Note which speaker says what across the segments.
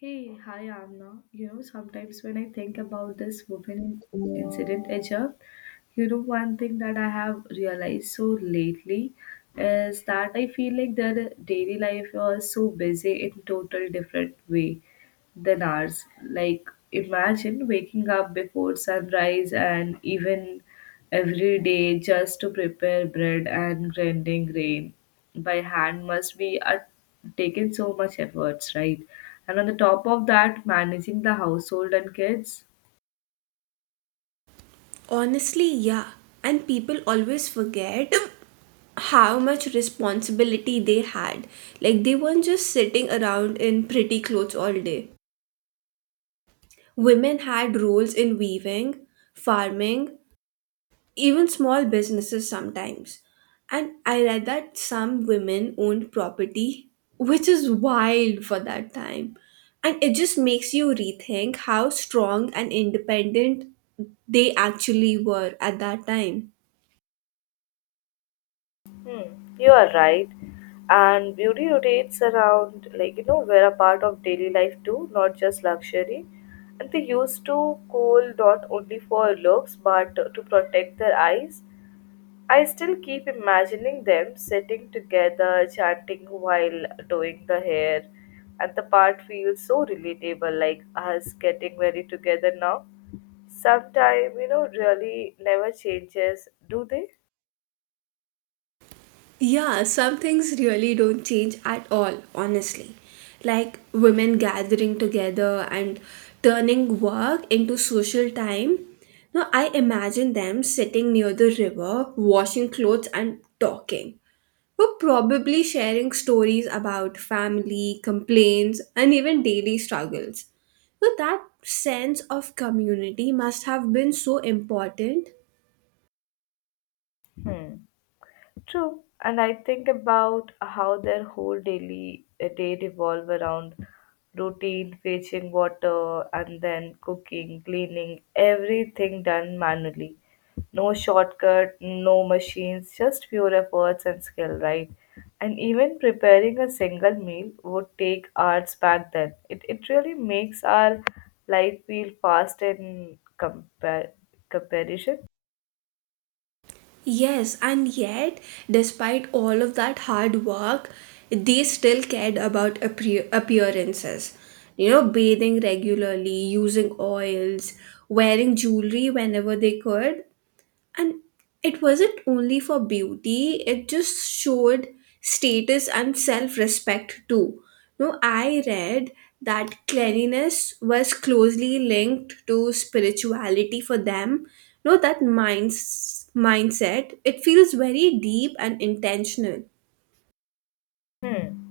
Speaker 1: Hey, hi Amna. You know, sometimes when I think about this incident, Aja, you know, one thing that I have realized so lately is that I feel like their daily life was so busy in total different way than ours. Like, imagine waking up before sunrise and even every day just to prepare bread and grinding grain by hand must be taken so much efforts, right? And on the top of that, managing the household and kids.
Speaker 2: Honestly, yeah. And people always forget how much responsibility they had. Like, they weren't just sitting around in pretty clothes all day. Women had roles in weaving, farming, even small businesses sometimes. And I read that some women owned property, which is wild for that time. And it just makes you rethink how strong and independent they actually were at that time.
Speaker 1: Hmm, you are right. And beauty rotates around, like, you know, we're a part of daily life too, not just luxury. And they used to coal not only for looks but to protect their eyes. I still keep imagining them sitting together, chanting while doing the hair, and the part feels so relatable, like us getting very together now. Sometime, you know, really never changes, do they?
Speaker 2: Yeah, some things really don't change at all, honestly. Like women gathering together and turning work into social time. Now, I imagine them sitting near the river, washing clothes and talking. Or probably sharing stories about family, complaints, and even daily struggles. So, that sense of community must have been so important.
Speaker 1: Hmm. True, and I think about how their whole daily day revolve around routine, fetching water, and then cooking, cleaning, everything done manually. No shortcut, no machines, just pure efforts and skill, right? And even preparing a single meal would take hours back then. It really makes our life feel comparison.
Speaker 2: Yes, and yet, despite all of that hard work, they still cared about appearances. You know, bathing regularly, using oils, wearing jewelry whenever they could, and it wasn't only for beauty, it just showed status and self respect too. No, I read that cleanliness was closely linked to spirituality for them. No, that mindset, it feels very deep and intentional.
Speaker 1: Hmm.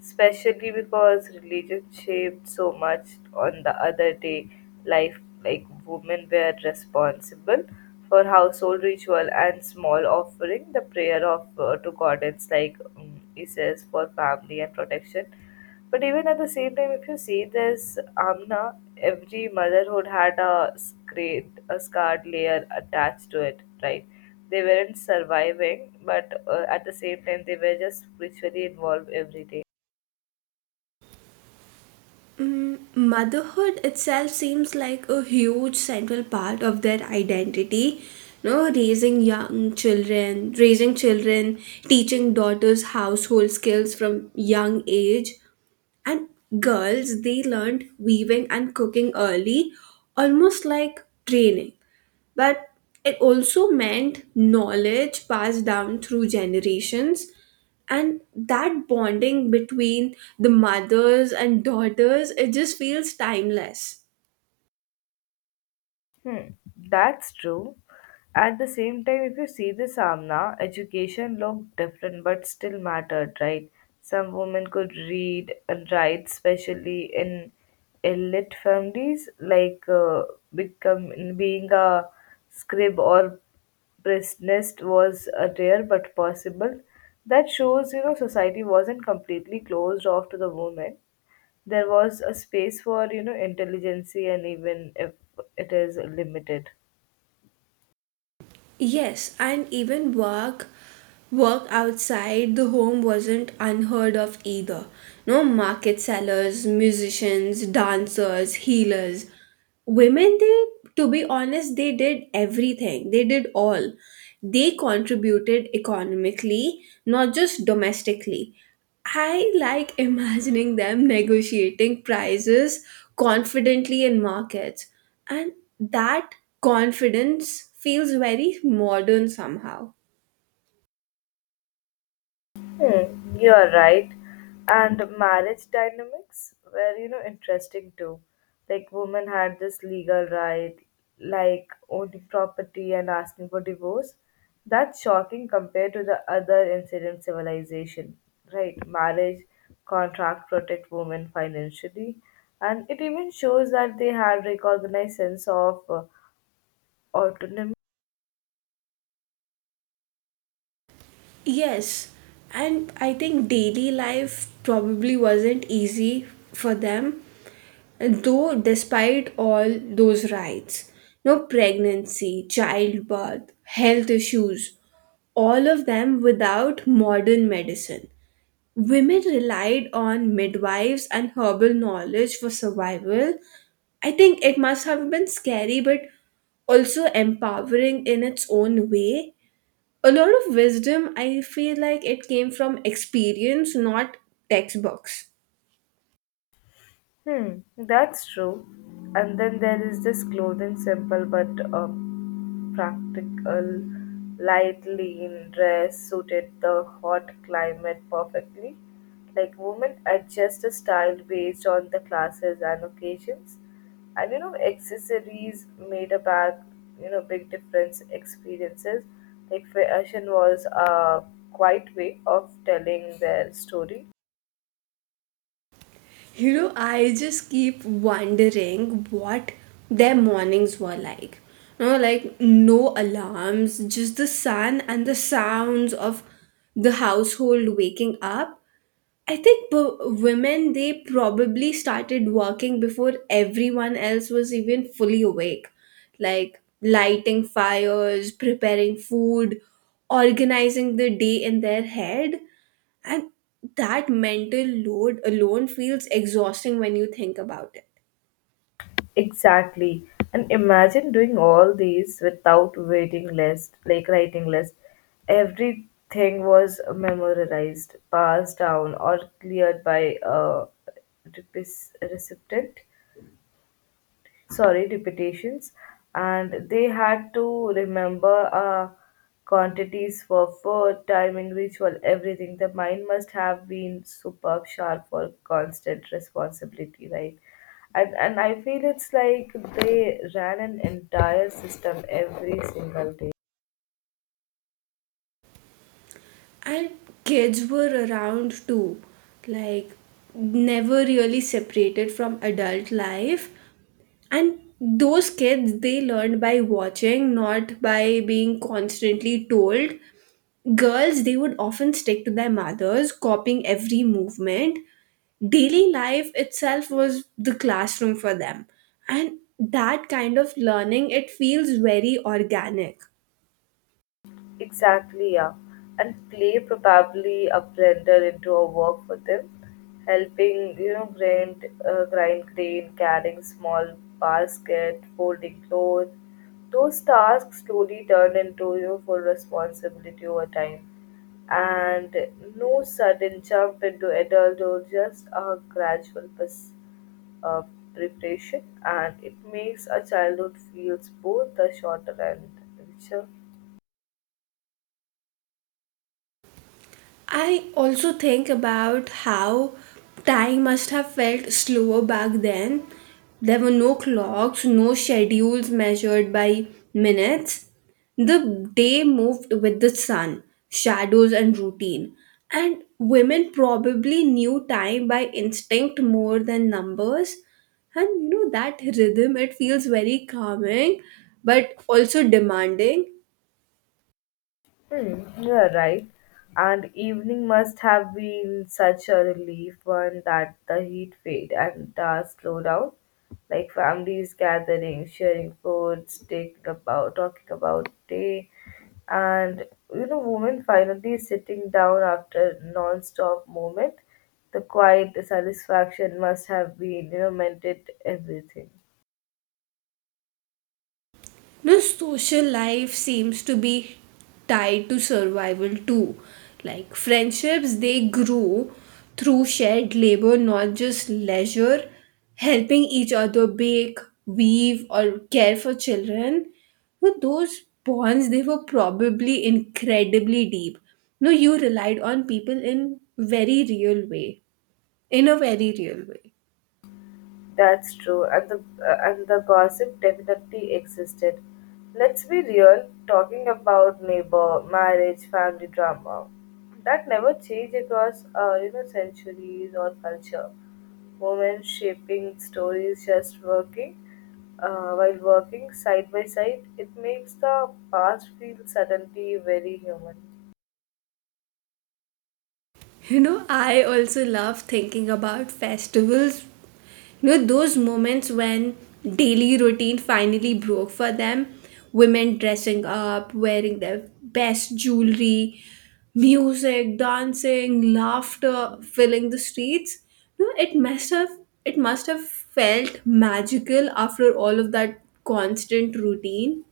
Speaker 1: Especially because religion shaped so much on the other day life, like women were responsible for household ritual and small offering, the prayer of to goddess like Isis for family and protection, but even at the same time, if you see this, Amna, every motherhood had a scarred layer attached to it, right? They weren't surviving, but at the same time, they were just spiritually involved every day.
Speaker 2: Motherhood itself seems like a huge central part of their identity. No, raising children, teaching daughters household skills from young age, and girls, they learned weaving and cooking early, almost like training, but it also meant knowledge passed down through generations. And that bonding between the mothers and daughters, it just feels timeless.
Speaker 1: Hmm, that's true. At the same time, if you see the Samna, education looked different but still mattered, right? Some women could read and write, especially in elite families, like become, being a scribe or priestess was rare but possible. That shows, you know, society wasn't completely closed off to the women, there was a space for, you know, intelligentsia, and even if it is limited.
Speaker 2: Yes, and even work outside the home wasn't unheard of either. No, market sellers, musicians, dancers, healers. Women, they, to be honest, they did everything. They did all. They contributed economically, not just domestically. I like imagining them negotiating prices confidently in markets. And that confidence feels very modern somehow.
Speaker 1: Hmm, you're right. And marriage dynamics were, you know, interesting too. Like women had this legal right, like owning property and asking for divorce. That's shocking compared to the other ancient civilization, right? Marriage contract protect women financially, and it even shows that they had recognized sense of autonomy.
Speaker 2: Yes, and I think daily life probably wasn't easy for them, though, despite all those rights. No, pregnancy, childbirth, health issues, all of them without modern medicine. Women relied on midwives and herbal knowledge for survival. I think it must have been scary, but also empowering in its own way. A lot of wisdom, I feel like it came from experience, not textbooks.
Speaker 1: Hmm, that's true. And then there is this clothing, simple but uh, practical, light, lean dress suited the hot climate perfectly. Like women adjust the style based on the classes and occasions. And you know, accessories made a bag, you know, big difference experiences. Like fashion was a quiet way of telling their story.
Speaker 2: You know, I just keep wondering what their mornings were like. You know, like no alarms, just the sun and the sounds of the household waking up. I think women, they probably started working before everyone else was even fully awake. Like lighting fires, preparing food, organizing the day in their head. And that mental load alone feels exhausting when you think about it.
Speaker 1: Exactly. And imagine doing all these without waiting list, like writing list. Everything was memorized, passed down, or cleared by a recipient, sorry, repetitions, and they had to remember quantities for food, timing, ritual, everything. The mind must have been superb sharp for constant responsibility, right? And I feel it's like they ran an entire system every single day.
Speaker 2: And kids were around too, like never really separated from adult life. And those kids, they learned by watching, not by being constantly told. Girls, they would often stick to their mothers, copying every movement. Daily life itself was the classroom for them. And that kind of learning, it feels very organic.
Speaker 1: Exactly, yeah. And play probably a blender into a work for them, helping, you know, grind grain, carrying small basket, folding clothes. Those tasks slowly turn into, you know, full responsibility over time. And no sudden jump into adulthood, just a uh, preparation. And it makes a childhood feels both the shorter and richer.
Speaker 2: I also think about how time must have felt slower back then. There were no clocks, no schedules measured by minutes. The day moved with the sun, shadows, and routine. And women probably knew time by instinct more than numbers. And you know, that rhythm, it feels very calming but also demanding.
Speaker 1: Hmm, you're right. And evening must have been such a relief one that the heat fade and the slow down. Like families gathering, sharing foods, taking about talking about day, and you know, women finally sitting down after non-stop moment. The quiet satisfaction must have been, you know, meant it everything.
Speaker 2: The social life seems to be tied to survival too. Like friendships, they grow through shared labor, not just leisure, helping each other bake, weave, or care for children. But those bonds, they were probably incredibly deep. No, you relied on people in very real way.
Speaker 1: That's true, and the gossip definitely existed. Let's be real, talking about neighbor, marriage, family drama, that never changed across you know, centuries or culture. Women shaping stories, just working, while working side by side, it makes the past feel suddenly very human.
Speaker 2: You know, I also love thinking about festivals. You know, those moments when daily routine finally broke for them. Women dressing up, wearing their best jewelry, music, dancing, laughter filling the streets. You know, it must have felt magical after all of that constant routine.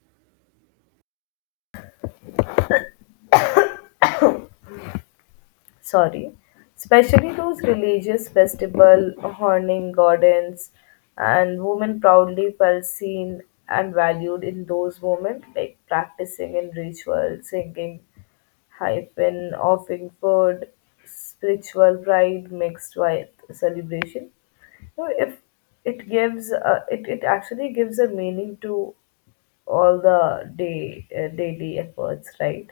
Speaker 1: Sorry, especially those religious festival honoring gardens and women proudly felt seen and valued in those moments, like practicing in ritual, singing hyphen, offering food, spiritual pride mixed with celebration. So if it gives, it actually gives a meaning to all the day daily efforts, right?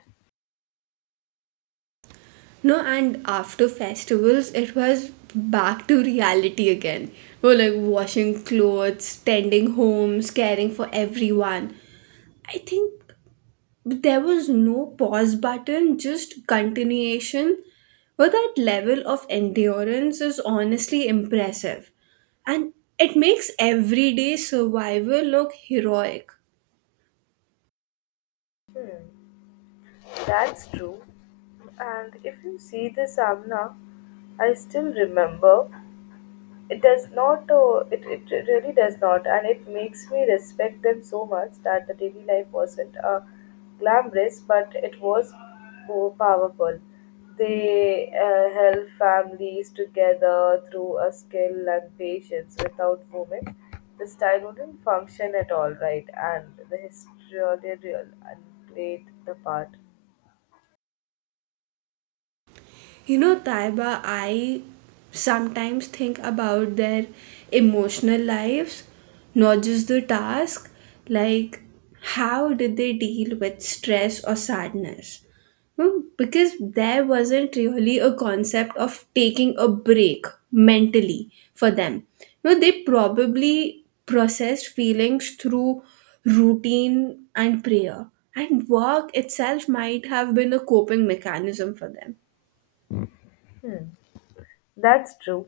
Speaker 2: No, and after festivals, it was back to reality again. We were like washing clothes, tending homes, caring for everyone. I think there was no pause button, just continuation. But that level of endurance is honestly impressive. And it makes everyday survival look heroic.
Speaker 1: Hmm. That's true. And if you see the Savna, I still remember. It does not, it really does not, and it makes me respect them so much that the daily life wasn't glamorous, but it was powerful. They held families together through a skill and patience. Without women, the style wouldn't function at all, right? And the historian really played the part.
Speaker 2: You know, Taiba, I sometimes think about their emotional lives, not just the task. Like, how did they deal with stress or sadness? Hmm. Because there wasn't really a concept of taking a break mentally for them. You know, they probably processed feelings through routine and prayer, and work itself might have been a coping mechanism for them.
Speaker 1: Hmm. That's true.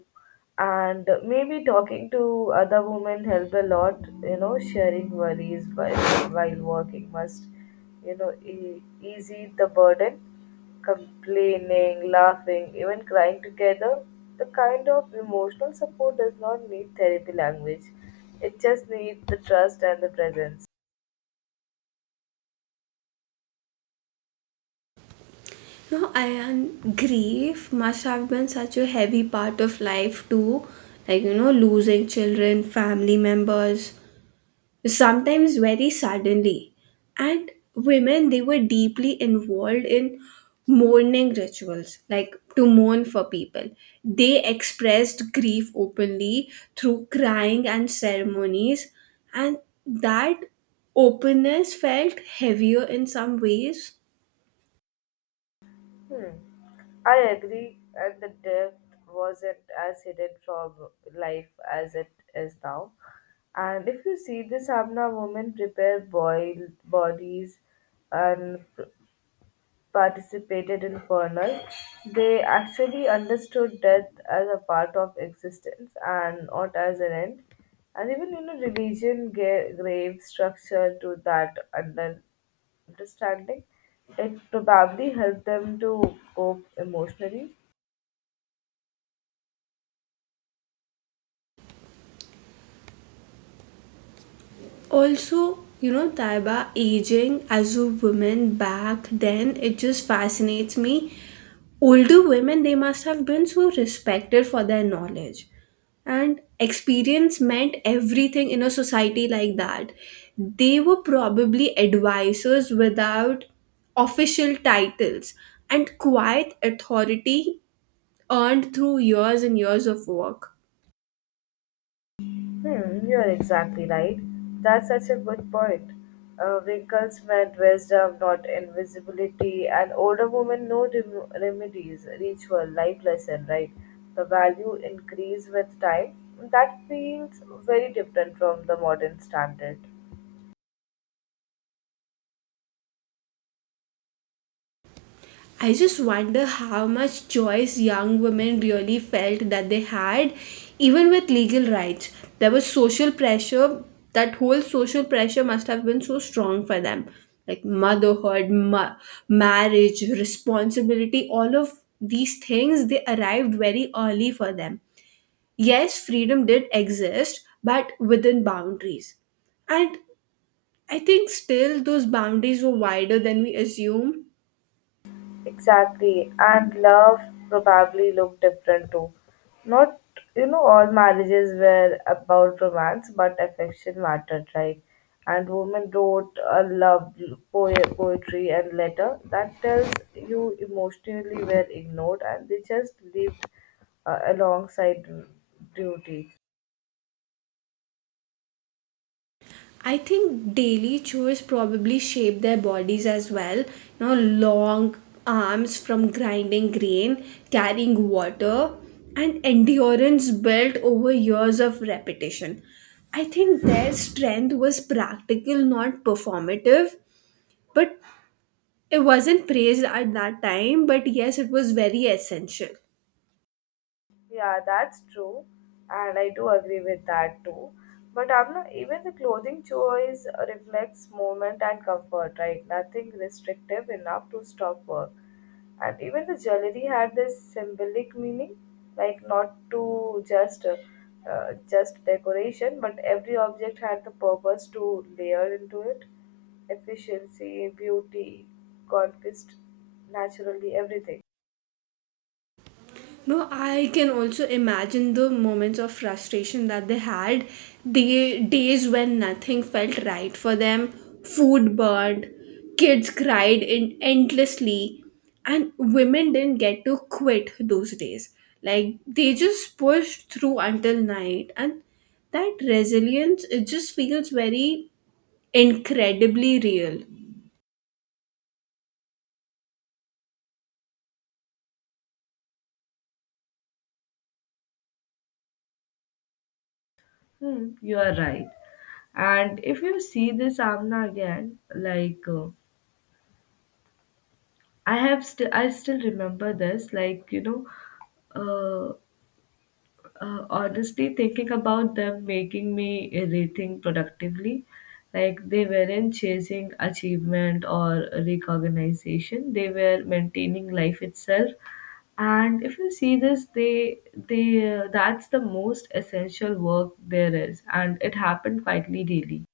Speaker 1: And maybe talking to other women help a lot, you know, sharing worries while working must, you know, easy the burden. Complaining, laughing, even crying together. The kind of emotional support does not need therapy language. It just needs the trust and the presence.
Speaker 2: No, I And grief must have been such a heavy part of life too. Like, you know, losing children, family members, sometimes very suddenly. And women, they were deeply involved in mourning rituals, like to mourn for people. They expressed grief openly through crying and ceremonies, and that openness felt heavier in some ways.
Speaker 1: Hmm. I agree, and the depth wasn't as hidden from life as it is now. And if you see this Amna, woman prepare boiled bodies and participated in funeral, they actually understood death as a part of existence and not as an end. And even you know religion gave grave structure to that understanding, it probably helped them to cope emotionally.
Speaker 2: Also, you know, Taiba, aging as a woman back then, it just fascinates me. Older women, they must have been so respected for their knowledge, and experience meant everything in a society like that. They were probably advisors without official titles, and quiet authority earned through years and years of work.
Speaker 1: Hmm, you're exactly right. That's such a good point. Wrinkles meant wisdom, not invisibility, and older women know remedies, ritual, life lesson, right? The value increase with time. That feels very different from the modern standard.
Speaker 2: I just wonder how much choice young women really felt that they had, even with legal rights. There was social pressure, that whole social pressure must have been so strong for them. Like motherhood, marriage, responsibility, all of these things, they arrived very early for them. Yes, freedom did exist, but within boundaries. And I think still those boundaries were wider than we assume.
Speaker 1: Exactly. And love probably looked different too. Not, you know, all marriages were about romance, but affection mattered, right? And women wrote a love poetry and letter that tells you emotionally were ignored and they just lived alongside duty.
Speaker 2: I think daily chores probably shape their bodies as well. You know, long arms from grinding grain, carrying water, and endurance built over years of repetition. I think their strength was practical, not performative, but it wasn't praised at that time. But yes, it was very essential.
Speaker 1: Yeah, that's true, and I do agree with that too. But I'm not even the clothing choice reflects movement and comfort, right? Nothing restrictive enough to stop work. And even the jewelry had this symbolic meaning, like not to just decoration, but every object had the purpose to layer into it, efficiency, beauty, conquest, naturally everything.
Speaker 2: No, I can also imagine the moments of frustration that they had. The days when nothing felt right for them, food burned, kids cried in endlessly, and women didn't get to quit those days. Like they just pushed through until night, and that resilience, it just feels very incredibly real.
Speaker 1: Hmm, you are right. And if you see this Amna again, like I have still, I still remember this. Like you know, uh, honestly, thinking about them making me rethink productively. Like they weren't chasing achievement or recognition; they were maintaining life itself. And if you see this, they that's the most essential work there is, and it happened quietly daily.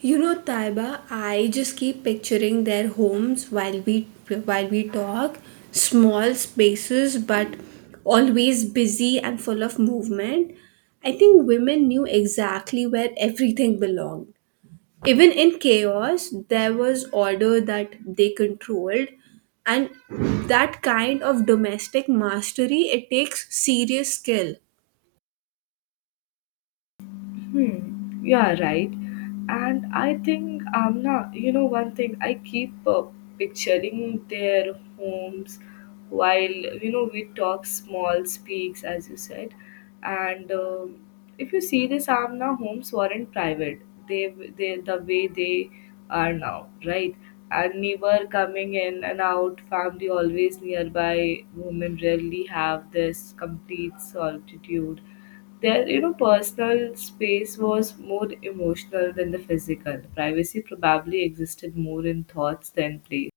Speaker 2: You know, Taiba, I just keep picturing their homes while we talk. Small spaces, but always busy and full of movement. I think women knew exactly where everything belonged. Even in chaos, there was order that they controlled, and that kind of domestic mastery, it takes serious skill.
Speaker 1: Hmm, you are right. And I think, Amna, you know, one thing, I keep picturing their homes while, you know, we talk small speaks, as you said. And if you see this, Amna, homes weren't private. The way they are now, right? And neighbor coming in and out, family always nearby. Women rarely have this complete solitude, their, you know, personal space was more emotional than the physical. Privacy probably existed more in thoughts than place.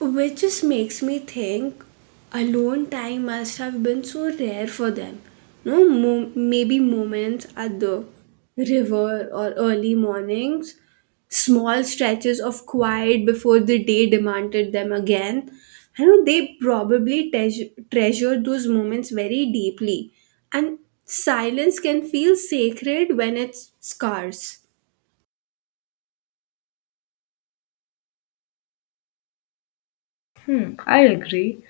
Speaker 2: Which just makes me think alone time must have been so rare for them. No, maybe moments at the river or early mornings, small stretches of quiet before the day demanded them again. I know they probably treasure those moments very deeply, and silence can feel sacred when it's scarce.
Speaker 1: Hmm, I agree.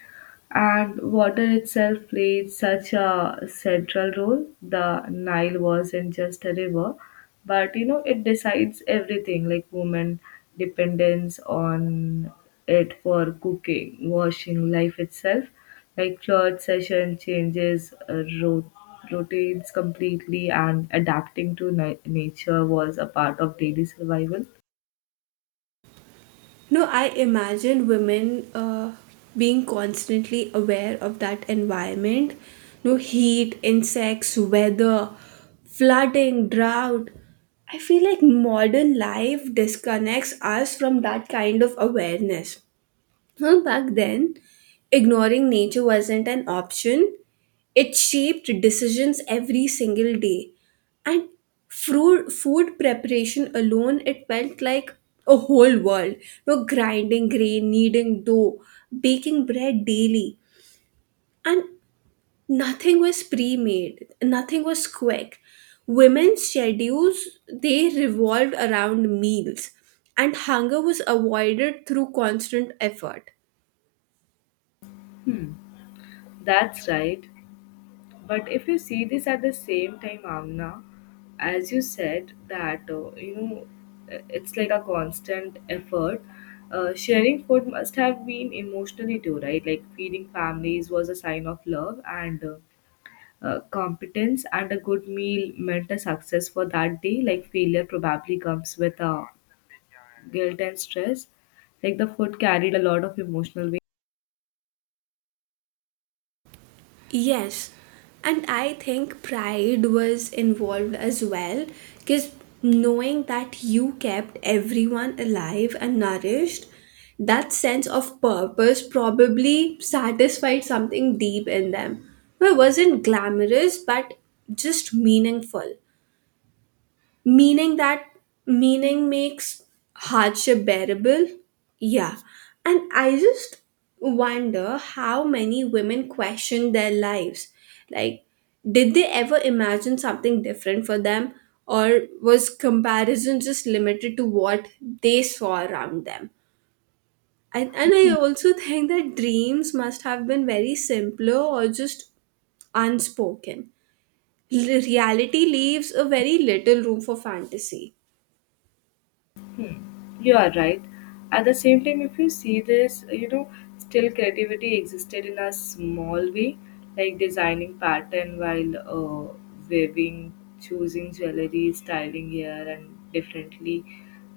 Speaker 1: And water itself played such a central role. The Nile wasn't just a river, but you know, it decides everything like women dependence on it for cooking, washing, life itself. Like flood session changes, rotates completely, and adapting to nature was a part of daily survival.
Speaker 2: No, I imagine women being constantly aware of that environment. No, heat, insects, weather, flooding, drought. I feel like modern life disconnects us from that kind of awareness. Well, back then, ignoring nature wasn't an option. It shaped decisions every single day. And food preparation alone, it felt like a whole world. No, grinding grain, kneading dough, baking bread daily. And nothing was pre-made. Nothing was quick. Women's schedules, they revolved around meals. And hunger was avoided through constant effort.
Speaker 1: Hmm, that's right. But if you see this at the same time, Amna, as you said that it's like a constant effort. Sharing food must have been emotionally too, right? Like feeding families was a sign of love and competence, and a good meal meant a success for that day. Like failure probably comes with guilt and stress. Like the food carried a lot of emotional.
Speaker 2: Yes, and I think pride was involved as well, because knowing that you kept everyone alive and nourished, that sense of purpose probably satisfied something deep in them. It wasn't glamorous but just meaningful. Meaning that meaning makes hardship bearable. Yeah. And I just wonder how many women question their lives. Like, did they ever imagine something different for them, or was comparison just limited to what they saw around them? And I also think that dreams must have been very simpler or just unspoken. Reality leaves a very little room for fantasy.
Speaker 1: Hmm. You are right. At the same time, if you see this, you know, still creativity existed in a small way, like designing pattern while weaving, choosing jewelry, styling hair, and differently.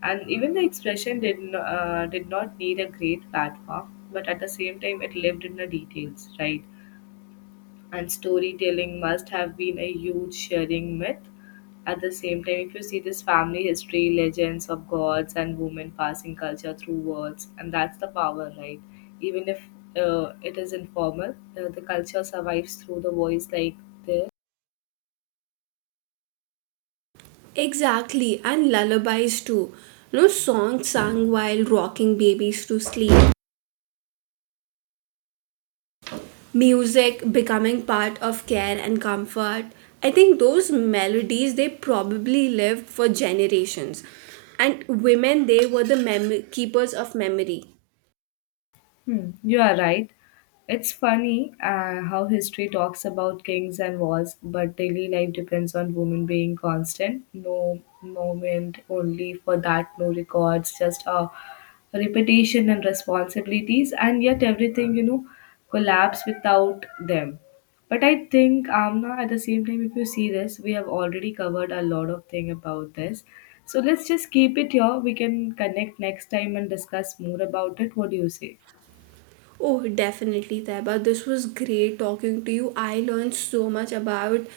Speaker 1: And even the expression did not need a great platform, but at the same time, it lived in the details, right? And storytelling must have been a huge sharing myth. At the same time, if you see this family history, legends of gods and women passing culture through words, and that's the power, right? Even if it is informal, the culture survives through the voice like this.
Speaker 2: Exactly, and lullabies too. No, songs sung while rocking babies to sleep. Music becoming part of care and comfort. I think those melodies, they probably lived for generations. And women, they were the keepers of memory.
Speaker 1: Hmm, you are right. It's funny how history talks about kings and wars, but daily life depends on women being constant. No moment only for that, no records, just a repetition and responsibilities, and yet everything, you know, collapse without them. But I think, Amna, at the same time, if you see this, we have already covered a lot of thing about this. So let's just keep it here. We can connect next time and discuss more about it. What do you say?
Speaker 2: Oh, definitely, Taiba. This was great talking to you. I learned so much about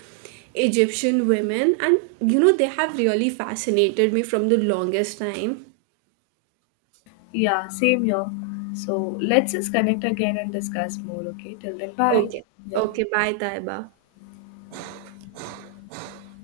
Speaker 2: Egyptian women, and you know, they have really fascinated me from the longest time.
Speaker 1: Yeah, same here. So let's just connect again and discuss more, okay? Till then, bye.
Speaker 2: Okay.
Speaker 1: Take
Speaker 2: Okay. Bye, Taiba.